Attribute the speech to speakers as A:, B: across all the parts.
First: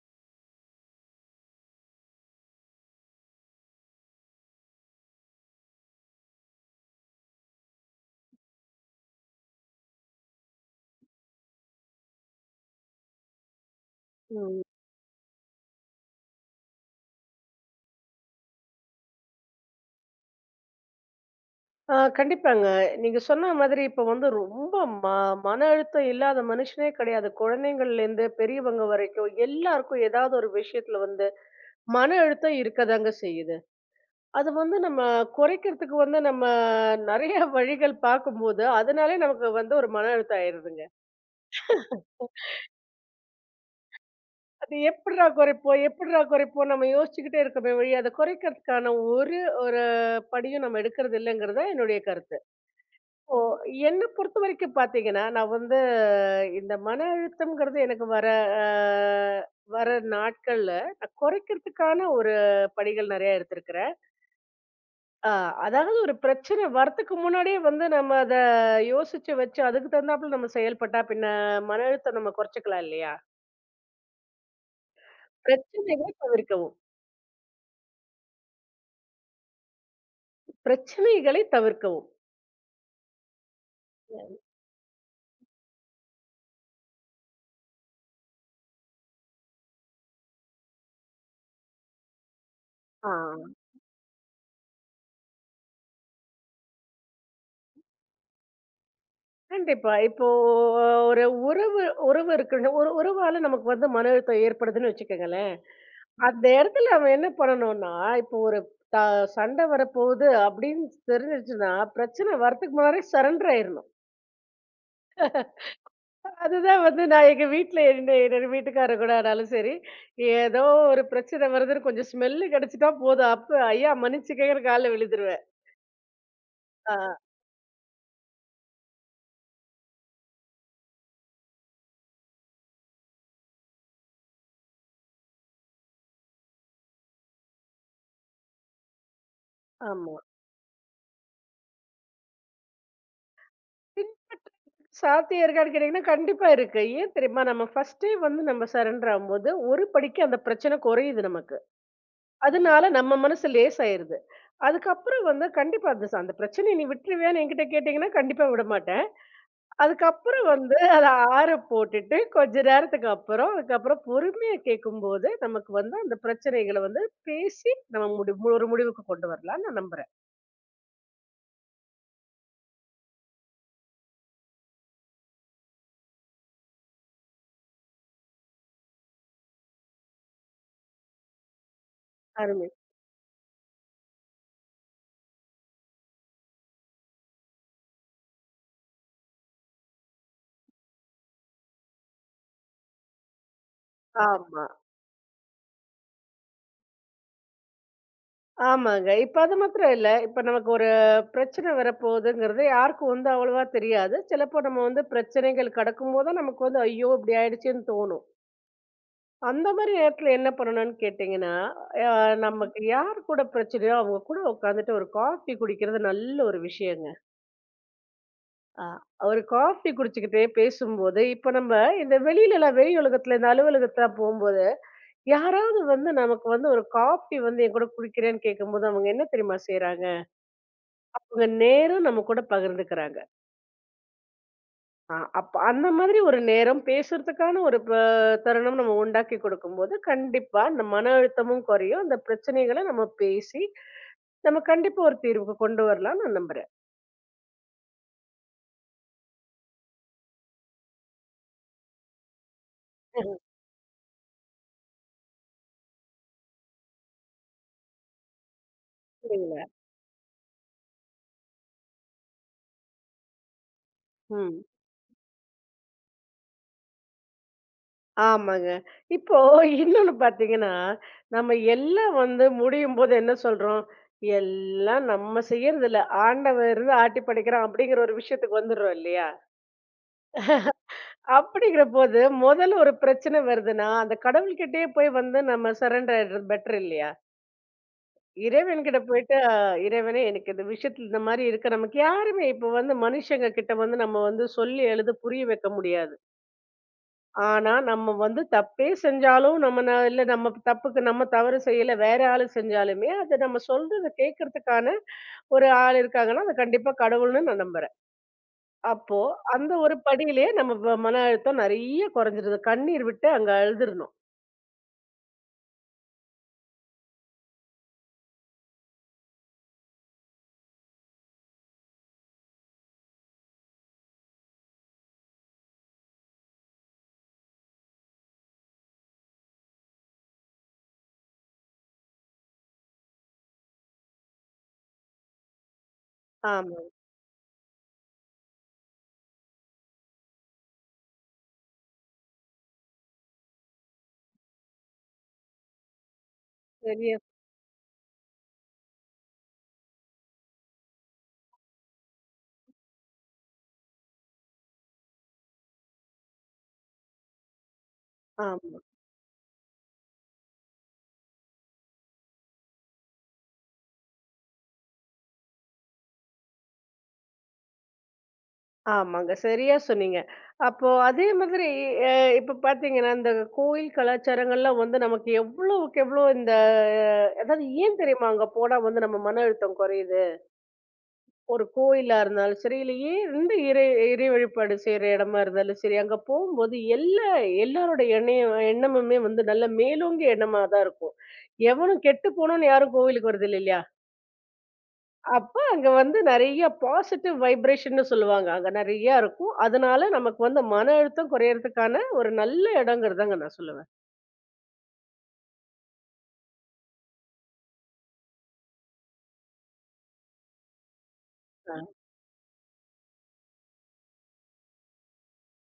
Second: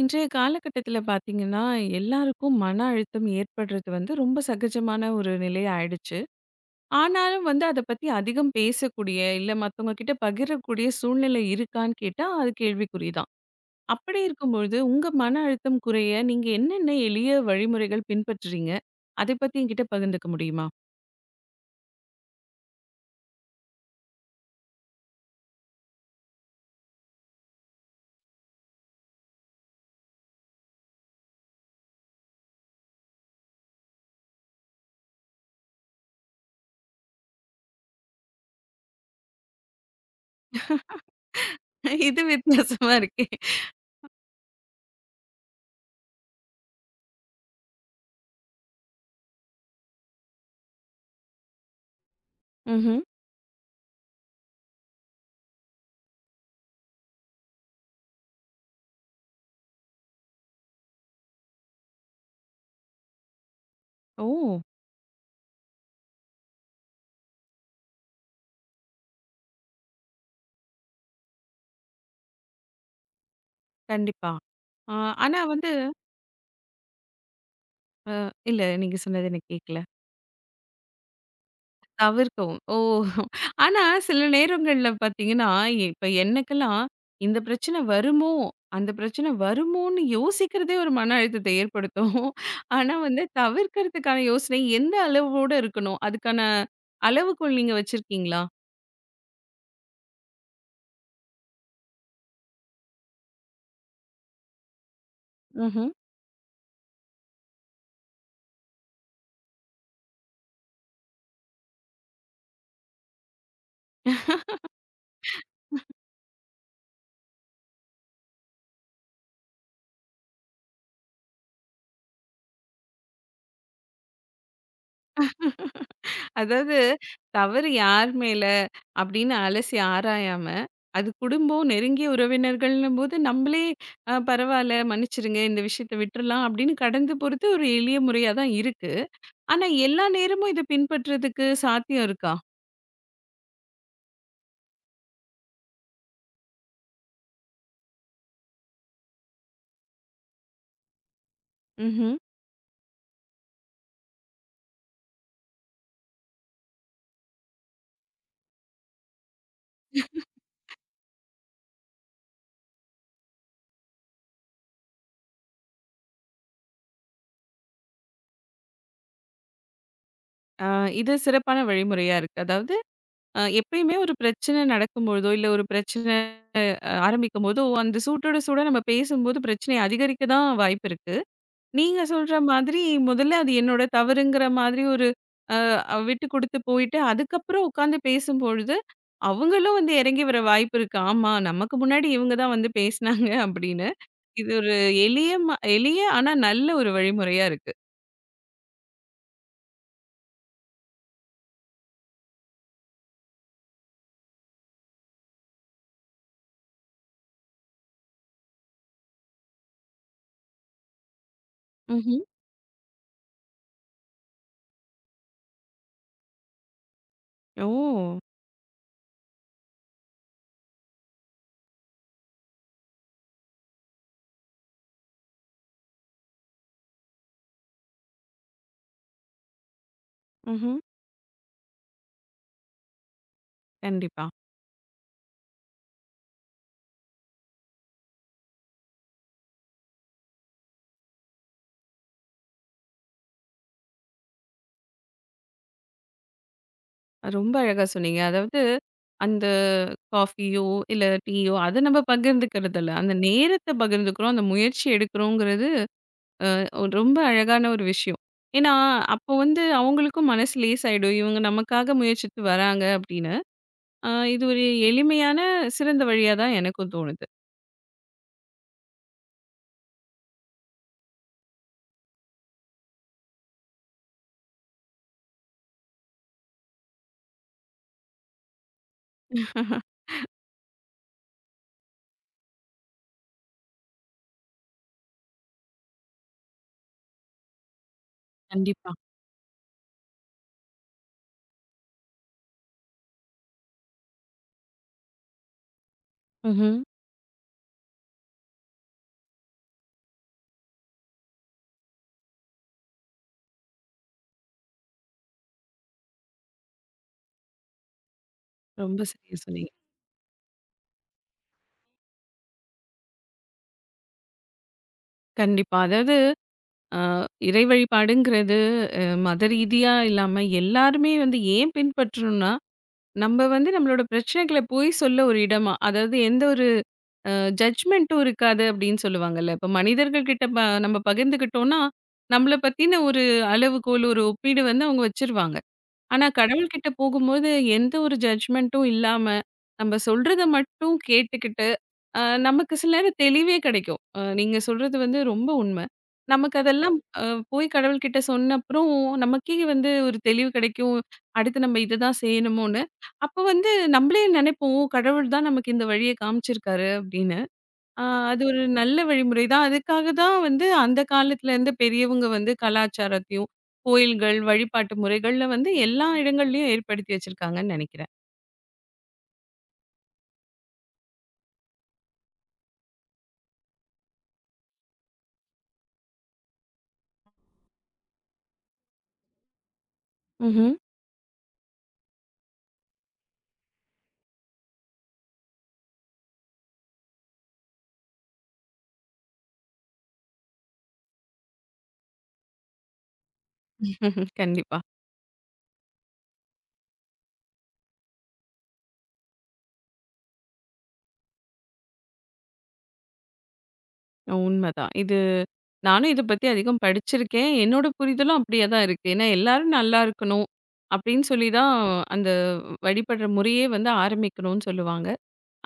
A: இன்றைய காலகட்டத்தில பார்த்தீங்கன்னா, எல்லாருக்கும் மன அழுத்தம் ஏற்படுறது வந்து ரொம்ப சகஜமான ஒரு நிலை ஆயிடுச்சு. ஆனாலும் வந்து அத பத்தி அதிகம் பேசக்கூடிய, இல்ல மத்தவங்க கிட்ட பகிரக்கூடிய சூழ்நிலை இருக்கான்னு கேட்டா, அது கேள்விக்குறி தான். அப்படி
B: ம்.
A: இருக்கும்பொழுது, உங்க மன அழுத்தம் குறைய நீங்க என்னென்ன எளிய வழிமுறைகள் பின்பற்றுறீங்க? அதை பத்தி என்கிட்ட பகிர்ந்துக்க முடியுமா?
B: ஆ கண்டிப்பாங்க. நீங்க சொன்ன மாதிரி இப்ப வந்து ரொம்ப ம மன அழுத்தம் இல்லாத மனுஷனே கிடையாது. குழந்தைங்கள்லேருந்து பெரியவங்க வரைக்கும் எல்லாருக்கும் ஏதாவது ஒரு விஷயத்துல வந்து மன அழுத்தம் இருக்கதாங்க செய்யுது. அது வந்து நம்ம குறைக்கிறதுக்கு வந்து நம்ம நெறைய வழிகள் பார்க்கும்போது, அதனாலே நமக்கு வந்து ஒரு மன அழுத்தம் ஆயிருதுங்க.
A: இது வித்தியாசமா இருக்கே!
B: அது எப்புட்றா குறைப்போம்? எப்புட்றா குறைப்போம்? நம்ம யோசிச்சுக்கிட்டே இருக்கோமே ஒழிய, அத குறைக்கிறதுக்கான ஒரு ஒரு படியும் நம்ம எடுக்கிறது இல்லைங்கிறது தான் என்னுடைய கருத்து.
A: ம்ஹ்ம்.
B: என்ன பொறுத்தவரைக்கும் பார்த்தீங்கன்னா, நான் வந்து இந்த மன அழுத்தம்ங்கிறது எனக்கு வர அ வர நாட்கள்ல நான் குறைக்கிறதுக்கான ஒரு படிகள் நெறைய எடுத்திருக்கிறேன்.
A: ஓ!
B: அ அதாவது ஒரு பிரச்சனை வரத்துக்கு முன்னாடியே வந்து நம்ம அத யோசிச்சு வச்சு அதுக்கு தகுந்தாப்புல நம்ம செயல்பட்டா பின்ன மன அழுத்தம் நம்ம குறைச்சுக்கலாம் இல்லையா?
A: கண்டிப்பா. ஆ ஆனா வந்து
B: பிரச்சனைகளை தவிர்க்கவும்.
A: அ இல்ல நீங்க சொன்னது எனக்கு கேட்கல.
B: பிரச்சனைகளை தவிர்க்கவும்.
A: தவிர்க்கவும். ஓ! ஆனா சில நேரங்கள்ல பார்த்தீங்கன்னா, இப்ப எனக்கெல்லாம் இந்த பிரச்சனை வருமோ? அந்த பிரச்சனை வருமோன்னு யோசிக்கிறதே ஒரு மன அழுத்தத்தை ஏற்படுத்தும். ஆனா
B: ஆ
A: வந்து தவிர்க்கிறதுக்கான யோசனை எந்த அளவோட இருக்கணும்? அதுக்கான அளவுக்குள் நீங்க வச்சிருக்கீங்களா?
B: கண்டிப்பா. இப்போ ஒரு உறவு உறவு இருக்குன்னு ஒரு உறவால நமக்கு வந்து மன அழுத்தம் ஏற்படுதுன்னு வச்சுக்கங்களேன்.
A: ம்ஹ்ம்.
B: அந்த இடத்துல அவன் என்ன பண்ணணும்னா, இப்போ ஒரு த சண்டை வரப்போகுது அப்படின்னு தெரிஞ்சிருச்சுன்னா, பிரச்சனை வரதுக்கு முன்னாடியே சரண்டர் ஆயிரணும். அதுதான் வந்து நான் எங்க வீட்ல என்னோட வீட்டுக்காரர் கூட ஆனாலும் சரி, ஏதோ ஒரு பிரச்சனை வருதுன்னு கொஞ்சம் ஸ்மெல்லு கிடைச்சிட்டா போதும். அப்ப ஐயா மன்னிச்சுக்கங்கன்னு கால்ல விழுந்துருவேன்.
A: அதாவது
B: ஆ
A: தவறு யார் மேல அப்படின்னு அலசி ஆராயாம, அது குடும்பம், நெருங்கிய உறவினர்கள்ன்னும்போது நம்மளே பரவால்ல மன்னிச்சிருங்க, இந்த விஷயத்த விட்டுறலாம் அப்படின்னு கடந்து போறது ஒரு எளிய முறையா தான் இருக்கு. ஆனா, எல்லா
B: ஆமா.
A: நேரமும் இத பின்பற்றதுக்கு சாத்தியம் இருக்கா?
B: பின்பற்றதுக்கு சாத்தியம் இருக்கான்னு கேட்டீங்கன்னா, கண்டிப்பா இருக்கு. ஏன் தெரியுமா? நம்ம ஃபர்ஸ்ட்டே வந்து நம்ம சரண்டர் ஆகும்போது, ஒரு படிக்கு அந்த பிரச்சனை குறையுது நமக்கு.
A: ம்ஹ்ம்.
B: அதனால நம்ம மனசு லேசாயிருது. அதுக்கப்புறம் வந்து கண்டிப்பா அந்த பிரச்சனைய நீ விட்டுருவியான்னு என்கிட்ட கேட்டீங்கன்னா, கண்டிப்பா விடமாட்டேன். அதுக்கப்புறம் வந்து அத ஆற போட்டுட்டு, கொஞ்ச நேரத்துக்கு அப்புறம், அதுக்கப்புறம் பொறுமையா கேட்கும்போது, நமக்கு வந்து அந்த பிரச்சனைகள வந்து பேசி நம்ம ஒரு முடிவுக்கு கொண்டு வரலாம்ன்னு நான் நம்புறேன்.
A: ஆ இது சிறப்பான வழிமுறையா இருக்கு. அதாவது எப்பயுமே ஒரு பிரச்சனை நடக்கும்பொழுதோ, இல்ல ஒரு பிரச்சனை ஆரம்பிக்கும்போதோ, அந்த சூட்டோட சூடா நம்ம பேசும்போது பிரச்சனை அதிகரிக்க தான் வாய்ப்பு இருக்கு. நீங்க சொல்ற
B: அருமை.
A: மாதிரி முதல்ல அது என்னோட தவறுங்கிற மாதிரி ஒரு விட்டு குடுத்து போயிட்டு, அதுக்கப்புறம் உட்காந்து பேசும்பொழுது, அவங்களும் வந்து இறங்கி வர வாய்ப்பு இருக்கு. ஆமா, நமக்கு முன்னாடி இவங்க தான் வந்து பேசினாங்க அப்படின்னு. இது
B: ஆமா.
A: ஒரு எளிய ஆனா நல்ல ஒரு வழிமுறையா இருக்கு.
B: ஆமாங்க. இப்ப அது மாத்திரம் இல்ல. இப்ப நமக்கு ஒரு பிரச்சனை வரப்போகுதுங்கிறது யாருக்கும் வந்து அவ்வளவா தெரியாது. சிலப்போ நம்ம வந்து பிரச்சனைகள் கடக்கும்போது தான் நமக்கு வந்து, ஐயோ! இப்படி ஆயிடுச்சேன்னு தோணும். அந்த மாரி நேரத்துல என்ன பண்ணணும்னு கேட்டீங்கன்னா, அ
A: ம்ஹ்ம்.
B: நமக்கு யார் கூட பிரச்சனையோ, அவங்க கூட உட்காந்துட்டு ஒரு காஃபி குடிக்கிறது நல்ல ஒரு விஷயங்க.
A: ஓ!
B: அ ஒரு காஃபி குடிச்சுக்கிட்டே பேசும்போது, இப்ப நம்ம இந்த வெளியிலலாம் வெளி உலகத்துல இந்த அலுவலகத்துலாம் போம்போது, யாராவது வந்து நமக்கு வந்து ஒரு காஃபி வந்து என் கூட குடிக்கிறேன்னு கேட்கும்போது, அவங்க என்ன தெரியுமா செய்றாங்க?
A: ம்ஹ்ம்.
B: அவங்க நேரம் நம்ம கூட பகிர்ந்துக்கிறாங்க.
A: கண்டிப்பா.
B: ஆ, அப்ப அந்த மாதிரி ஒரு நேரம் பேசுறதுக்கான ஒரு தருணம் நம்ம உண்டாக்கி கொடுக்கும்போது கண்டிப்பா அந்த மன அழுத்தமும் குறையும் அந்த பிரச்சனைகளை நம்ம பேசி நம்ம கண்டிப்பா ஒரு தீர்வுக்கு கொண்டு வரலாம் நான் நம்புறேன்.
A: அது ரொம்ப அழகா சொன்னீங்க. அதாவது, அந்த காஃபியோ, இல்ல டீயோ அத நம்ம பகிர்ந்துக்கிறதில்ல. அந்த நேரத்த பகிர்ந்துக்கிறோம். அந்த முயற்சி எடுக்கிறோங்கிறது ஒரு ரொம்ப அழகான ஒரு விஷயம். ஏன்னா, அப்போ வந்து
B: சரிங்களா?
A: அவங்களுக்கும் மனசு லேசாயிடும். இவங்க நமக்காக முயற்சித்து வராங்க அப்படின்னு. இது
B: ம்.
A: ஒரு எளிமையான, சிறந்த வழியா தான் எனக்கும் தோணுது.
B: ஆமாங்க. இப்போ இன்னொன்னு பாத்தீங்கன்னா நம்ம எல்லாம் வந்து முடியும் போது என்ன சொல்றோம்? எல்லாம் நம்ம செய்யறது இல்ல. ஆண்டவர் இருந்து ஆட்டி படைக்கிறான் அப்படிங்கிற ஒரு விஷயத்துக்கு வந்துடுறோம் இல்லையா? அப்படிங்கிற போது, முதல்ல ஒரு பிரச்சனை வருதுன்னா, அந்த கடவுள்கிட்டயே போய் வந்து நம்ம சரண்டர் ஆயிடுறது பெட்டர் இல்லையா?
A: கண்டிப்பா.
B: இறைவன்கிட்ட போயிட்டு, இறைவனே எனக்கு இந்த விஷயத்துல இந்த மாரி இருக்கு." நமக்கு யாருமே இப்ப வந்து மனுஷங்க கிட்ட வந்து நம்ம வந்து சொல்லி எழுத புரிய வைக்க முடியாது.
A: ம்ஹ்ம்.
B: ஆனா, நம்ம வந்து தப்பே செஞ்சாலும், நம்ம இல்ல நம்ம தப்புக்கு நம்ம தவறு செய்யல, வேற ஆளு செஞ்சாலுமே, அத நம்ம சொல்றத கேட்கறதுக்கான ஒரு ஆள் இருக்காங்கன்னா, அது கண்டிப்பா கடவுள்ன்னு நான் நம்புறேன்.
A: ரொம்ப
B: அப்போ,
A: சரியா சொன்னீங்க.
B: அந்த ஒரு படியிலேயே நம்ம மன அழுத்தம் நெறைய குறைஞ்சிருது. கண்ணீர் விட்டு அங்க அழுதுறணும்.
A: கண்டிப்பா. அதாவது, அ இறை வழிபாடுங்கிறது மத ரீதியா இல்லாம எல்லாருமே வந்து ஏன் பின்பற்றணும்னா, நம்ம வந்து நம்மளோட பிரச்சனைகள போய் சொல்ல ஒரு இடமா, அதாவது எந்த ஒரு அ ஜட்ஜ்மென்ட்டும் இருக்காது அப்படின்னு சொல்லுவாங்கல்ல. இப்ப மனிதர்கள் கிட்ட நம்ம பகிர்ந்துக்கிட்டோம்னா, நம்மள பத்தின ஒரு அளவுகோல், ஒரு ஒப்பீடு வந்து அவங்க வச்சுருவாங்க. ஆனா
B: ஆமா.
A: கடவுள்கிட்ட போகும்போது எந்த ஒரு ஜட்ஜ்மெண்ட்டும் இல்லாம, நம்ம சொல்றத மட்டும் கேட்டுக்கிட்டு, அ நமக்கு சில நேரம் தெளிவே கிடைக்கும். நீங்க சொல்றது வந்து ரொம்ப உண்ம. நமக்கு அதெல்லாம்
B: சரியா.
A: அ போய் கடவுள்கிட்ட சொன்ன அப்புறம் நமக்கே வந்து ஒரு தெளிவு கிடைக்கும். அடுத்து நம்ம இதுதான் செய்யணுமோன்னு. அப்ப வந்து நம்மளே நினைப்போம், "ஓ, "கடவுள் தான் நமக்கு இந்த வழிய காமிச்சிருக்காரு" அப்படின்னு. ஆ அது ஒரு
B: ஆமா.
A: நல்ல வழிமுறை தான். அதுக்காக தான் வந்து அந்த காலத்துல இருந்து பெரியவங்க வந்து கலாச்சாரத்தையும், கோயில்கள், வழிபாட்டு முறைகள்ல வந்து எல்லா இடங்கள்லயும் ஏற்படுத்தி வச்சிருக்காங்கன்னு நெனைக்கிறேன்.
B: ஆமாங்க. சரியா சொன்னீங்க. அப்போ அதே மாதிரி அ இப்ப பார்த்தீங்கன்னா, இந்த கோயில் கலாச்சாரங்கள்லாம் வந்து நமக்கு எவ்வளவுக்கு எவ்வளோ இந்த அதாவது ஏன் தெரியுமா அங்க போனா வந்து நம்ம மன அழுத்தம் குறையுது?
A: ம்ஹ்ம்.
B: ஒரு கோயிலா இருந்தாலும் சரி, இல்ல எந்த இறை இறை வழிபாடு செய்ற இடமா இருந்தாலும் சரி, அங்க போம்போது எல்லாரோட எண்ணெயும் எண்ணமுமே வந்து நல்ல மேலோங்கிய எண்ணமா தான் இருக்கும். எவனும் கெட்டு போணும்னு யாரும் கோவிலுக்கு வரதில்ல இல்லையா?
A: கண்டிப்பா.
B: அப்ப அங்க வந்து நெறைய பாசிட்டிவ் வைப்ரேஷன்னு சொல்லுவாங்க. அங்க நெறையா இருக்கும். அதனால நமக்கு வந்து மன அழுத்தம் குறையறதுக்கான ஒரு நல்ல இடங்கிறதாங்க நான் சொல்லுவேன்.
A: உண்மதான். இது நானும் இத பத்தி அதிகம் படிச்சிருக்கேன். என்னோட புரிதலும் அப்படியே தான் இருக்கு. ஏன்னா எல்லாரும் நல்லா இருக்கணும் அப்படின்னு சொல்லி தான்
B: ஆ
A: அந்த வழிபடுற முறையே வந்து ஆரம்பிக்கணும்னு சொல்லுவாங்க.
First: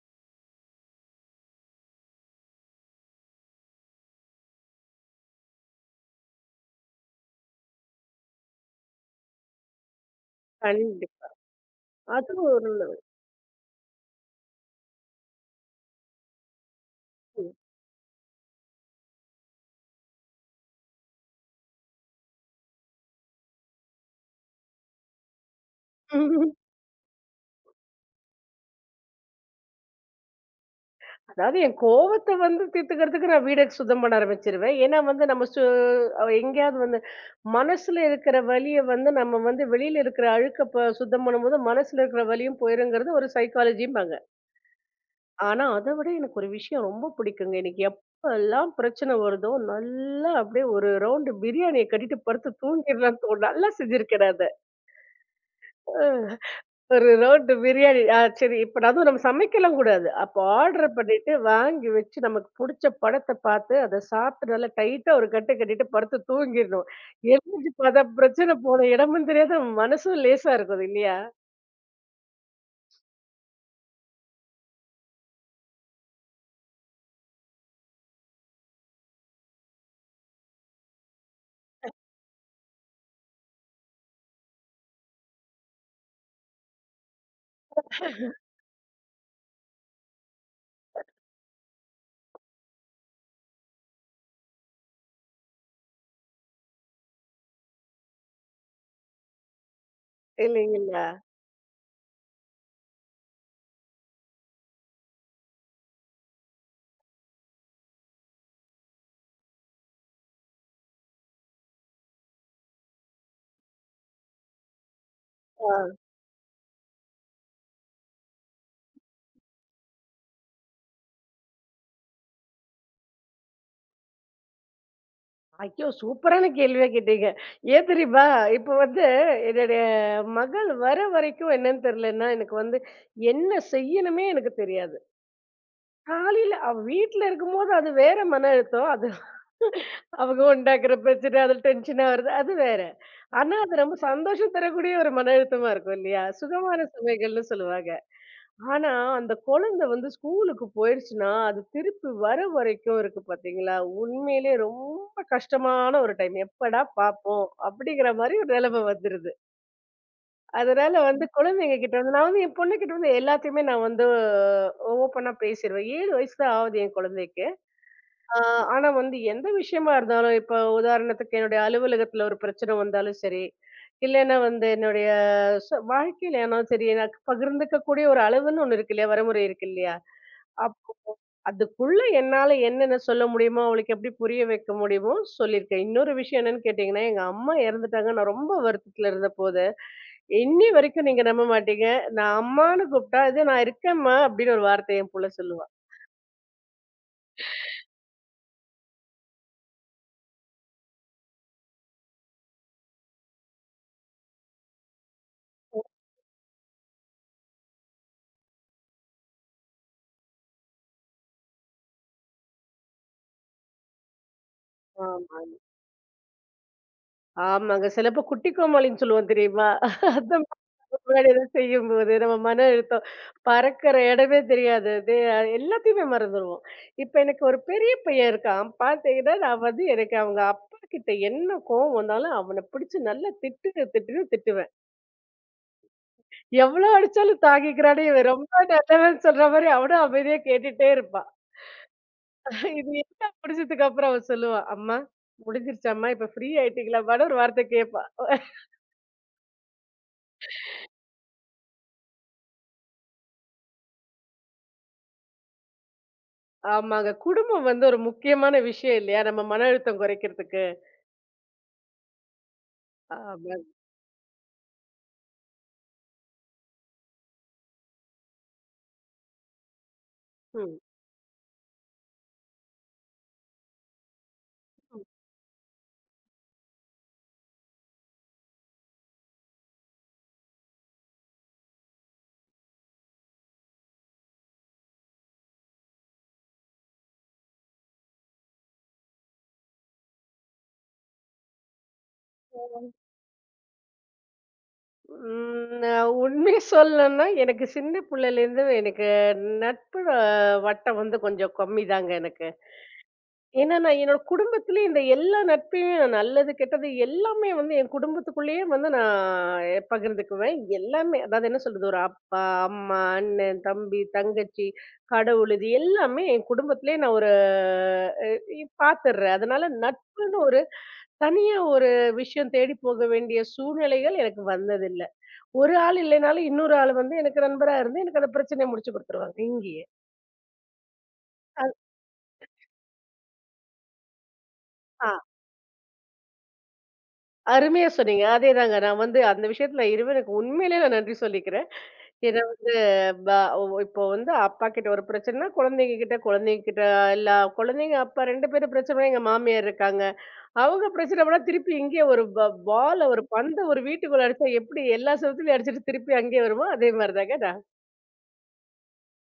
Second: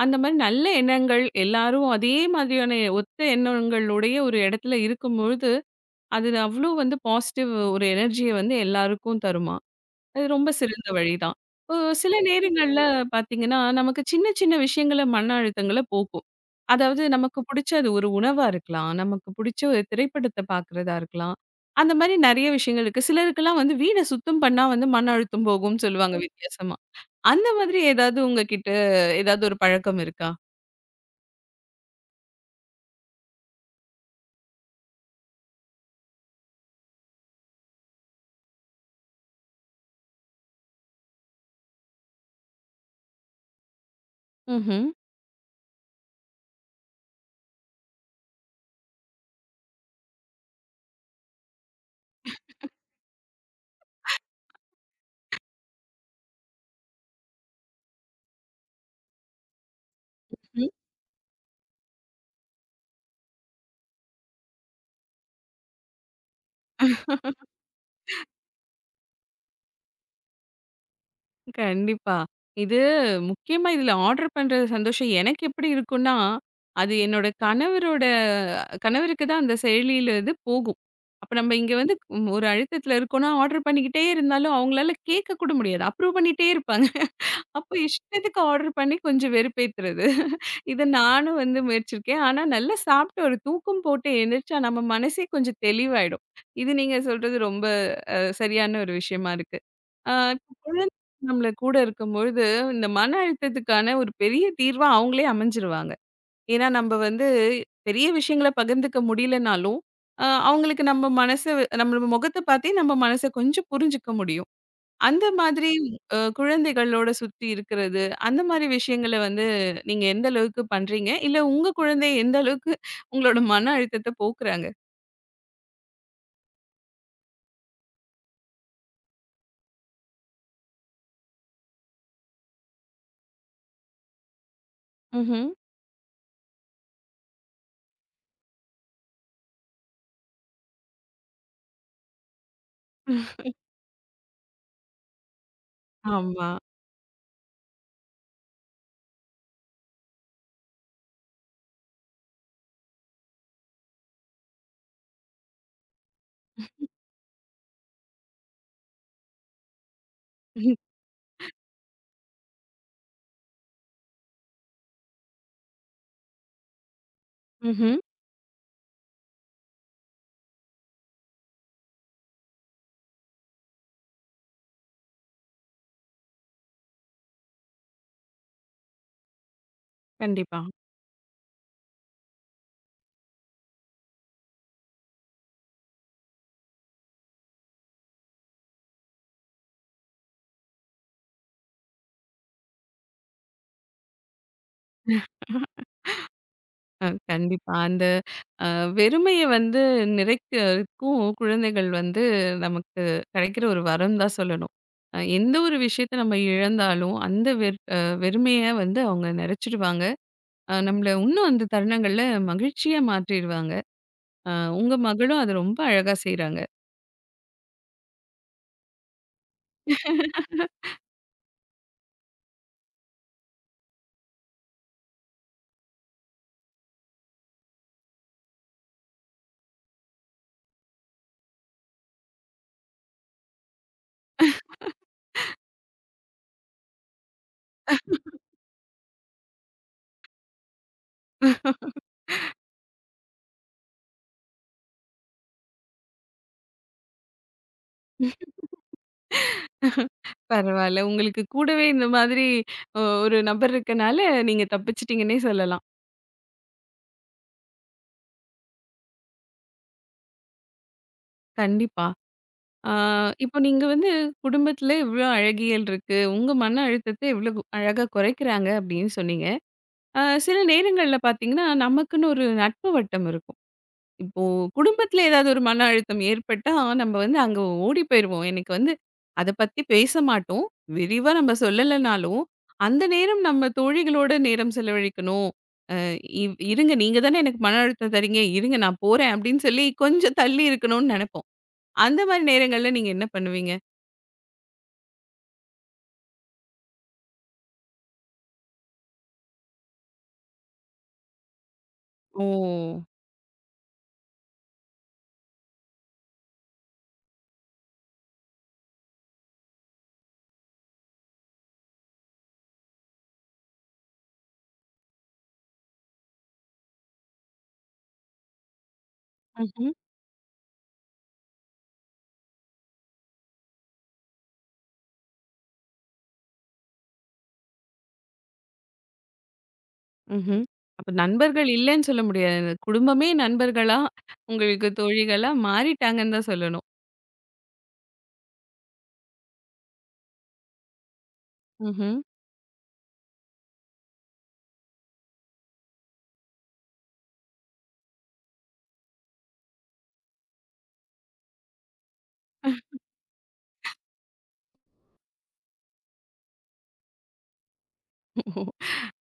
A: அந்த மாரி நல்ல எண்ணங்கள் எல்லாரும் அதே மாதிரியான ஒத்த எண்ணங்களுடைய ஒரு இடத்துல இருக்கும்பொழுது அது அவ்ளோ வந்து பாசிட்டிவ் ஒரு எனர்ஜிய வந்து எல்லாருக்கும் தருமாம். அது ரொம்ப சிறந்த
B: கண்டிப்பா.
A: வழிதான். இப்போ சில
B: அதுவும்
A: நேரங்கள்ல பார்த்தீங்கன்னா, நமக்கு சின்ன சின்ன விஷயங்கள்ல மன அழுத்தங்கள போக்கும். அதாவது நமக்கு புடிச்ச அது ஒரு உணவா இருக்கலாம். நமக்கு புடிச்ச ஒரு திரைப்படத்த பார்க்குறதா இருக்கலாம். அந்த மாரி நெறைய விஷயங்கள் இருக்கு. சிலருக்கெல்லாம் வந்து வீட சுத்தம் பண்ணா வந்து மன அழுத்தம் போகும்னு சொல்லுவாங்க வித்தியாசமா. அந்த மாதிரி ஏதாவது உங்ககிட்ட ஏதாவது ஒரு பழக்கம் இருக்கா?
B: அதாவது என் கோவத்த வந்து தீர்த்துக்கிறதுக்கு நான் வீட சுத்தம் பண்ண ஆரம்பிச்சுருவேன். ஏன்னா வந்து நம்ம சு அ எங்கேயாவது வந்து மனசுல இருக்கிற வலிய வந்து நம்ம வந்து வெளியில இருக்கிற அழுக்க சுத்தம் பண்ணும்போது மனசுல இருக்கிற வலியும் போயிருங்கிறது ஒரு சைக்காலஜிம்பாங்க.
A: ம்ஹ்ம்.
B: ஆனா அத விட எனக்கு ஒரு விஷயம் ரொம்ப பிடிக்குங்க. எனக்கு எப்பல்லாம் பிரச்சனை வருதோ, நல்லா அப்படியே ஒரு ரவுண்டு பிரியாணிய கட்டிட்டு படுத்து தூங்கிடலான்னு தோணும். நல்லா செஞ்சிருக்கேன் நான் அத. அ. ஒரு ரோட்டு பிரியாணி. ஆ சரி. இப்ப அதுவும் நம்ம சமைக்கலாம் கூடாது. அப்போ ஆர்டர் பண்ணிட்டு வாங்கி வச்சு நமக்கு புடிச்ச படத்த பார்த்து, அத சாப்பிட்டு நல்லா டைட்டா ஒரு கட்டு கட்டிட்டு படுத்து தூங்கிரணும். எழுந்திரிச்சு பார்த்தா பிரச்சனை போன இடமும் தெரியாது, மனசும் லேசா இருக்கும் இல்லையா?
A: கண்டிப்பா. இது முக்கியமா இதுல ஆர்டர் பண்ற சந்தோஷம் எனக்கு எப்படி இருக்கும்னா, அது என்னோட கணவருக்கு தான் அந்த செயலியில இது போகும். அப்ப நம்ம இங்க வந்து ஒரு அழுத்தத்துல இருக்கோம்னா, ஆர்டர் பண்ணிக்கிட்டே இருந்தாலும் அவங்களால கேட்க கூட முடியாது. அப்ரூவ் பண்ணிட்டே இருப்பாங்க. அப்போ இஷ்டத்துக்கு ஆர்டர் பண்ணி கொஞ்சம் வெறுப்பேத்துறது. இத நானும் வந்து முயற்சிருக்கேன். ஆனா நல்லா சாப்பிட்டு ஒரு தூக்கம் போட்டு எந்திரிச்சா நம்ம மனசே கொஞ்சம் தெளிவாயிடும். இது நீங்க சொல்றது ரொம்ப சரியான ஒரு விஷயமா இருக்கு. இப்ப குழந்தை
B: இல்லைங்களா?
A: நம்மள கூட இருக்கும்பொழுது, இந்த மன அழுத்தத்துக்கான ஒரு பெரிய தீர்வா அவங்களே அமைஞ்சிருவாங்க. ஏன்னா நம்ம வந்து பெரிய விஷயங்கள பகிர்ந்துக்க முடியலனாலும், அவங்களுக்கு நம்ம முகத்த பார்த்தே நம்ம மனச கொஞ்சம் புரிஞ்சுக்க முடியும். அந்த மாதிரி
B: ஆ.
A: குழந்தைகளோட சுத்தி இருக்கிறது, அந்த மாரி விஷயங்கள வந்து நீங்க எந்த அளவுக்கு பண்றீங்க? இல்ல உங்க குழந்தை எந்த அளவுக்கு உங்களோட மன அழுத்தத்த போக்குறாங்க?
B: ஐயோ! சூப்பரான கேள்வியா கேட்டீங்க. ஏன் தெரியுமா? இப்ப வந்து என்னுடைய மகள் வர வரைக்கும் என்னன்னு தெரியலன்னா, எனக்கு வந்து என்ன செய்யணுமே எனக்கு தெரியாது.
A: ம்ஹ்ம்.
B: காலையில அவ வீட்ல இருக்கும்போது அது வேற மன அழுத்தம். அது அவங்க உண்டாக்குற பிரச்சனை, அதுல டென்ஷனா வருது. அது வேற. ஆனா, அது ரொம்ப சந்தோஷம் தரக்கூடிய ஒரு மன அழுத்தமா இருக்கும் இல்லையா?
A: ஆமா.
B: சுகமான சுமைகள்னு சொல்லுவாங்க. ஆனா, அந்த குழந்தை வந்து ஸ்கூலுக்கு போயிருச்சுன்னா, அது திருப்பி வர வரைக்கும் இருக்கு பாத்தீங்களா? உண்மையிலேயே ரொம்ப கஷ்டமான ஒரு டைம். எப்படா பாப்போம்? அப்படிங்கிற மாரி ஒரு நிலைமை வந்துருது. அதனால வந்து குழந்தைங்க கிட்ட வந்து நான் வந்து என் பொண்ணுகிட்ட வந்து எல்லாத்தையுமே நான் வந்து ஓப்பனா பேசிருவேன். 7 வயசு தான் ஆகுது என் குழந்தைக்கு.
A: ம்ஹ்ம்.
B: ஆ, ஆனா வந்து எந்த விஷயமா இருந்தாலும், இப்போ உதாரணத்துக்கு என்னுடைய அலுவலகத்துல ஒரு பிரச்சனை வந்தாலும் சரி, இல்லன்னா வந்து என்னுடைய வாழ்க்கையிலனாலும் சரி, எனக்கு பகிர்ந்துக்கக்கூடிய ஒரு அளவுன்னு ஒண்ணு இருக்கு இல்லையா? வரைமுறை இருக்கு இல்லையா?
A: கண்டிப்பா.
B: அப் அதுக்குள்ள என்னால என்னென்ன சொல்ல முடியுமோ, அவளுக்கு எப்படி புரிய வைக்க முடியுமோ சொல்லியிருக்கேன். இன்னொரு விஷயம் என்னன்னு கேட்டீங்கன்னா, எங்க அம்மா இறந்துட்டாங்க. நான் ரொம்ப வருத்தத்துல இருந்தபோது, இன்னி வரைக்கும் நீங்க நம்ப மாட்டீங்க. நான் அம்மான்னு கூப்பிட்டா, "இது நான் இருக்கேன்ம்மா" அப்படின்னு ஒரு வார்த்தை என் புள்ள சொல்லுவா.
A: கண்டிப்பா. அந்த அ வெறுமைய வந்து நிறைக்கறக்கும் குழந்தைகள் வந்து நமக்கு கிடைக்கிற ஒரு வரம் தான் சொல்லணும். எந்த ஒரு விஷயத்த நம்ம இழந்தாலும், அந்த வெற் அ வெறுமைய வந்து அவங்க நிறைச்சிடுவாங்க. நம்மள இன்னும் அந்த தருணங்கள்ல மகிழ்ச்சியா மாற்றிருவாங்க. அ உங்க
B: ஆமா.
A: மகளும் அத ரொம்ப அழகா செய்றாங்க.
B: ஆமாங்க. சிலப்ப குட்டி கோமாளின்னு சொல்லுவோம் தெரியுமா? அதான் முன்னாடி எதா செய்யும்போது நம்ம மன அழுத்தம் பறக்கிற இடமே தெரியாது. அது எல்லாத்தையுமே மறந்துருவோம். இப்ப எனக்கு ஒரு பெரிய பையன் இருக்கான். பார்த்தீங்கன்னா, நான் வந்து எனக்கு அவங்க அப்பா கிட்ட என்ன கோவம் வந்தாலும் அவன பிடிச்சு நல்லா திட்டு, திட்டுன்னு திட்டுவேன். எவ்வளோ அடிச்சாலும் தாங்கிக்கிறானே இவன் ரொம்ப நல்லவன்னு சொல்ற மாரி அவனும் அமைதியா கேட்டுட்டே இருப்பான். இது என்ன முடிஞ்சதுக்கு அப்புறம் அவன் சொல்லுவான், "அம்மா முடிஞ்சிருச்சாம்மா? இப்ப ஃப்ரீ ஆயிட்டீங்களாம்மான்னு?" ஒரு வார்த்தை கேட்பான்.
A: பரவால்ல. உங்களுக்கு கூடவே இந்த மாதிரி அ ஒரு நபர் இருக்கனால, நீங்க தப்பிச்சிட்டீங்கன்னே சொல்லலாம்.
B: ஆமாங்க. குடும்பம் வந்து ஒரு முக்கியமான விஷயம் இல்லையா? நம்ம மன அழுத்தம் குறைக்கிறதுக்கு.
A: கண்டிப்பா. ஆ,
B: ஆமா.
A: இப்போ நீங்க வந்து குடும்பத்தில இவ்ளோ அழகியல் இருக்கு. உங்க மன அழுத்தத்த எவ்ளோ அழகா குறைக்கிறாங்க அப்படின்னு சொன்னீங்க. சில
B: ம்.
A: நேரங்கள்ல பார்த்தீங்கன்னா, நமக்குன்னு ஒரு நட்பு வட்டம் இருக்கும். இப்போ
B: ம்.
A: குடும்பத்தில ஏதாவது ஒரு மன அழுத்தம் ஏற்பட்டா, நம்ம வந்து அங்க ஓடி போயிருவோம். எனக்கு வந்து அத பத்தி பேச மாட்டோம். விரிவா நம்ம சொல்லலைனாலும், அந்த நேரம் நம்ம தோழிகளோட நேரம் செலவழிக்கணும். அ இவ் இருங்க நீங்க தானே எனக்கு மன அழுத்தம் தரீங்க. இருங்க நான் போறேன் அப்படின்னு சொல்லி கொஞ்சம் தள்ளி இருக்கணும்னு நெனைப்போம். அந்த மாரி நேரங்கள்ல நீங்க என்ன பண்ணுவீங்க?
B: அ உண்மைய சொல்லணும்னா, எனக்கு சின்ன புள்ளையிலேருந்து எனக்கு நட்பு வட்டம் வந்து கொஞ்சம் கம்மிதாங்க
A: ஓ!
B: எனக்கு. ஏன்னா, நான் என்னோட குடும்பத்திலேயே இந்த எல்லா நட்பையும் நான் நல்லது, கெட்டது எல்லாமே வந்து என் குடும்பத்துக்குள்ளேயே வந்து நான் பகிர்ந்துக்குவேன். எல்லாமே. அதாவது என்ன சொல்றது, ஒரு அப்பா, அம்மா, அண்ணன், தம்பி, தங்கச்சி, கடவுள் இது எல்லாமே என் குடும்பத்திலேயே நான் ஒரு அ பாத்துர்றேன். அதனால
A: ம்ஹ்ம்.
B: நட்புன்னு ஒரு தனியா ஒரு விஷயம் தேடி போக வேண்டிய சூழ்நிலைகள் எனக்கு வந்ததில்ல. ஒரு ஆள் இல்லைனாலும் இன்னொரு ஆள் வந்து எனக்கு நண்பரா இருந்து எனக்கு அந்த பிரச்சனைய முடிச்சு குடுத்துருவாங்க இங்கேயே.
A: ம்ஹ்ம். அப்ப நண்பர்கள் இல்லன்னு சொல்ல முடியாது. குடும்பமே நண்பர்களா, உங்களுக்கு தோழிகளா மாறிட்டாங்கன்னு தான் சொல்லணும்.
B: அருமையா சொன்னீங்க. அதேதாங்க. நான் வந்து அந்த விஷயத்துல இறைவனுக்கு உண்மையிலேயே நான் நன்றி சொல்லிக்கிறேன்.
A: ம்ஹ்ம்.
B: ஏன்னா வந்து ப ஒ இப்போ வந்து அப்பா கிட்ட ஒரு பிரச்சனைன்னா, குழந்தைங்க கிட்ட எல்லா குழந்தைங்க அப்பா 2 பேரும் பிரச்சனை எங்க மாமியார் இருக்காங்க. அவங்க பிரச்சனை கூட திருப்பி இங்கேயே ஒரு ப பால ஒரு பந்த ஒரு வீட்டுக்குள்ள அடிச்சா எப்படி எல்லா செவுத்துலயும் அடிச்சுட்டு திருப்பி அங்கேயே வருமோ, அதே மாரி தாங்க நான்.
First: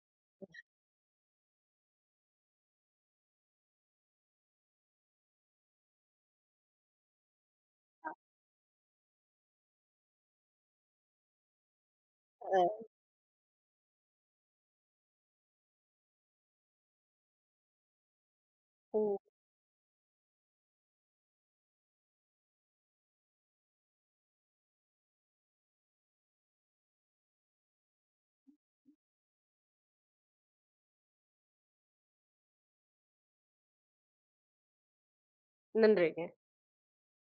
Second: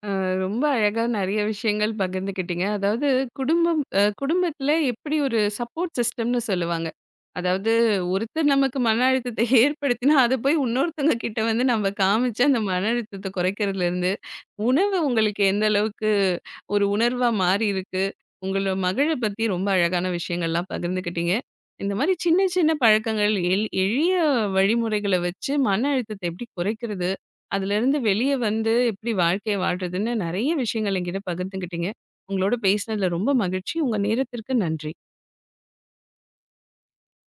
A: அ ரொம்ப அழகா நெறைய விஷயங்கள் பகிர்ந்துக்கிட்டீங்க. அதாவது குடும்பம் அ குடும்பத்தில எப்படி ஒரு சப்போர்ட் சிஸ்டம்னு சொல்லுவாங்க. அதாவது ஒருத்தர் நமக்கு மன அழுத்தத்த ஏற்படுத்தினா, அத போய் இன்னொருத்தவங்க கிட்ட வந்து நம்ம காமிச்சு அந்த மன அழுத்தத்த குறைக்கிறதுலருந்து உணவு உங்களுக்கு எந்த அளவுக்கு ஒரு உணர்வா மாறியிருக்கு? உங்கள மகள
B: ம்.
A: பத்தி ரொம்ப அழகான விஷயங்கள்லாம் பகிர்ந்துக்கிட்டீங்க. இந்த மாரி சின்ன சின்ன பழக்கங்கள் எளிய வழிமுறைகள வச்சு மன அழுத்தத்த எப்படி குறைக்கிறது? அதுலருந்து வெளிய வந்து எப்படி வாழ்க்கைய வாழ்றதுன்னு நெறைய விஷயங்கள் என்கிட்ட பகிர்ந்துக்கிட்டீங்க. உங்களோட பேசினதுல ரொம்ப மகிழ்ச்சி. உங்க நேரத்திற்கு நன்றி.
B: நன்றிங்க.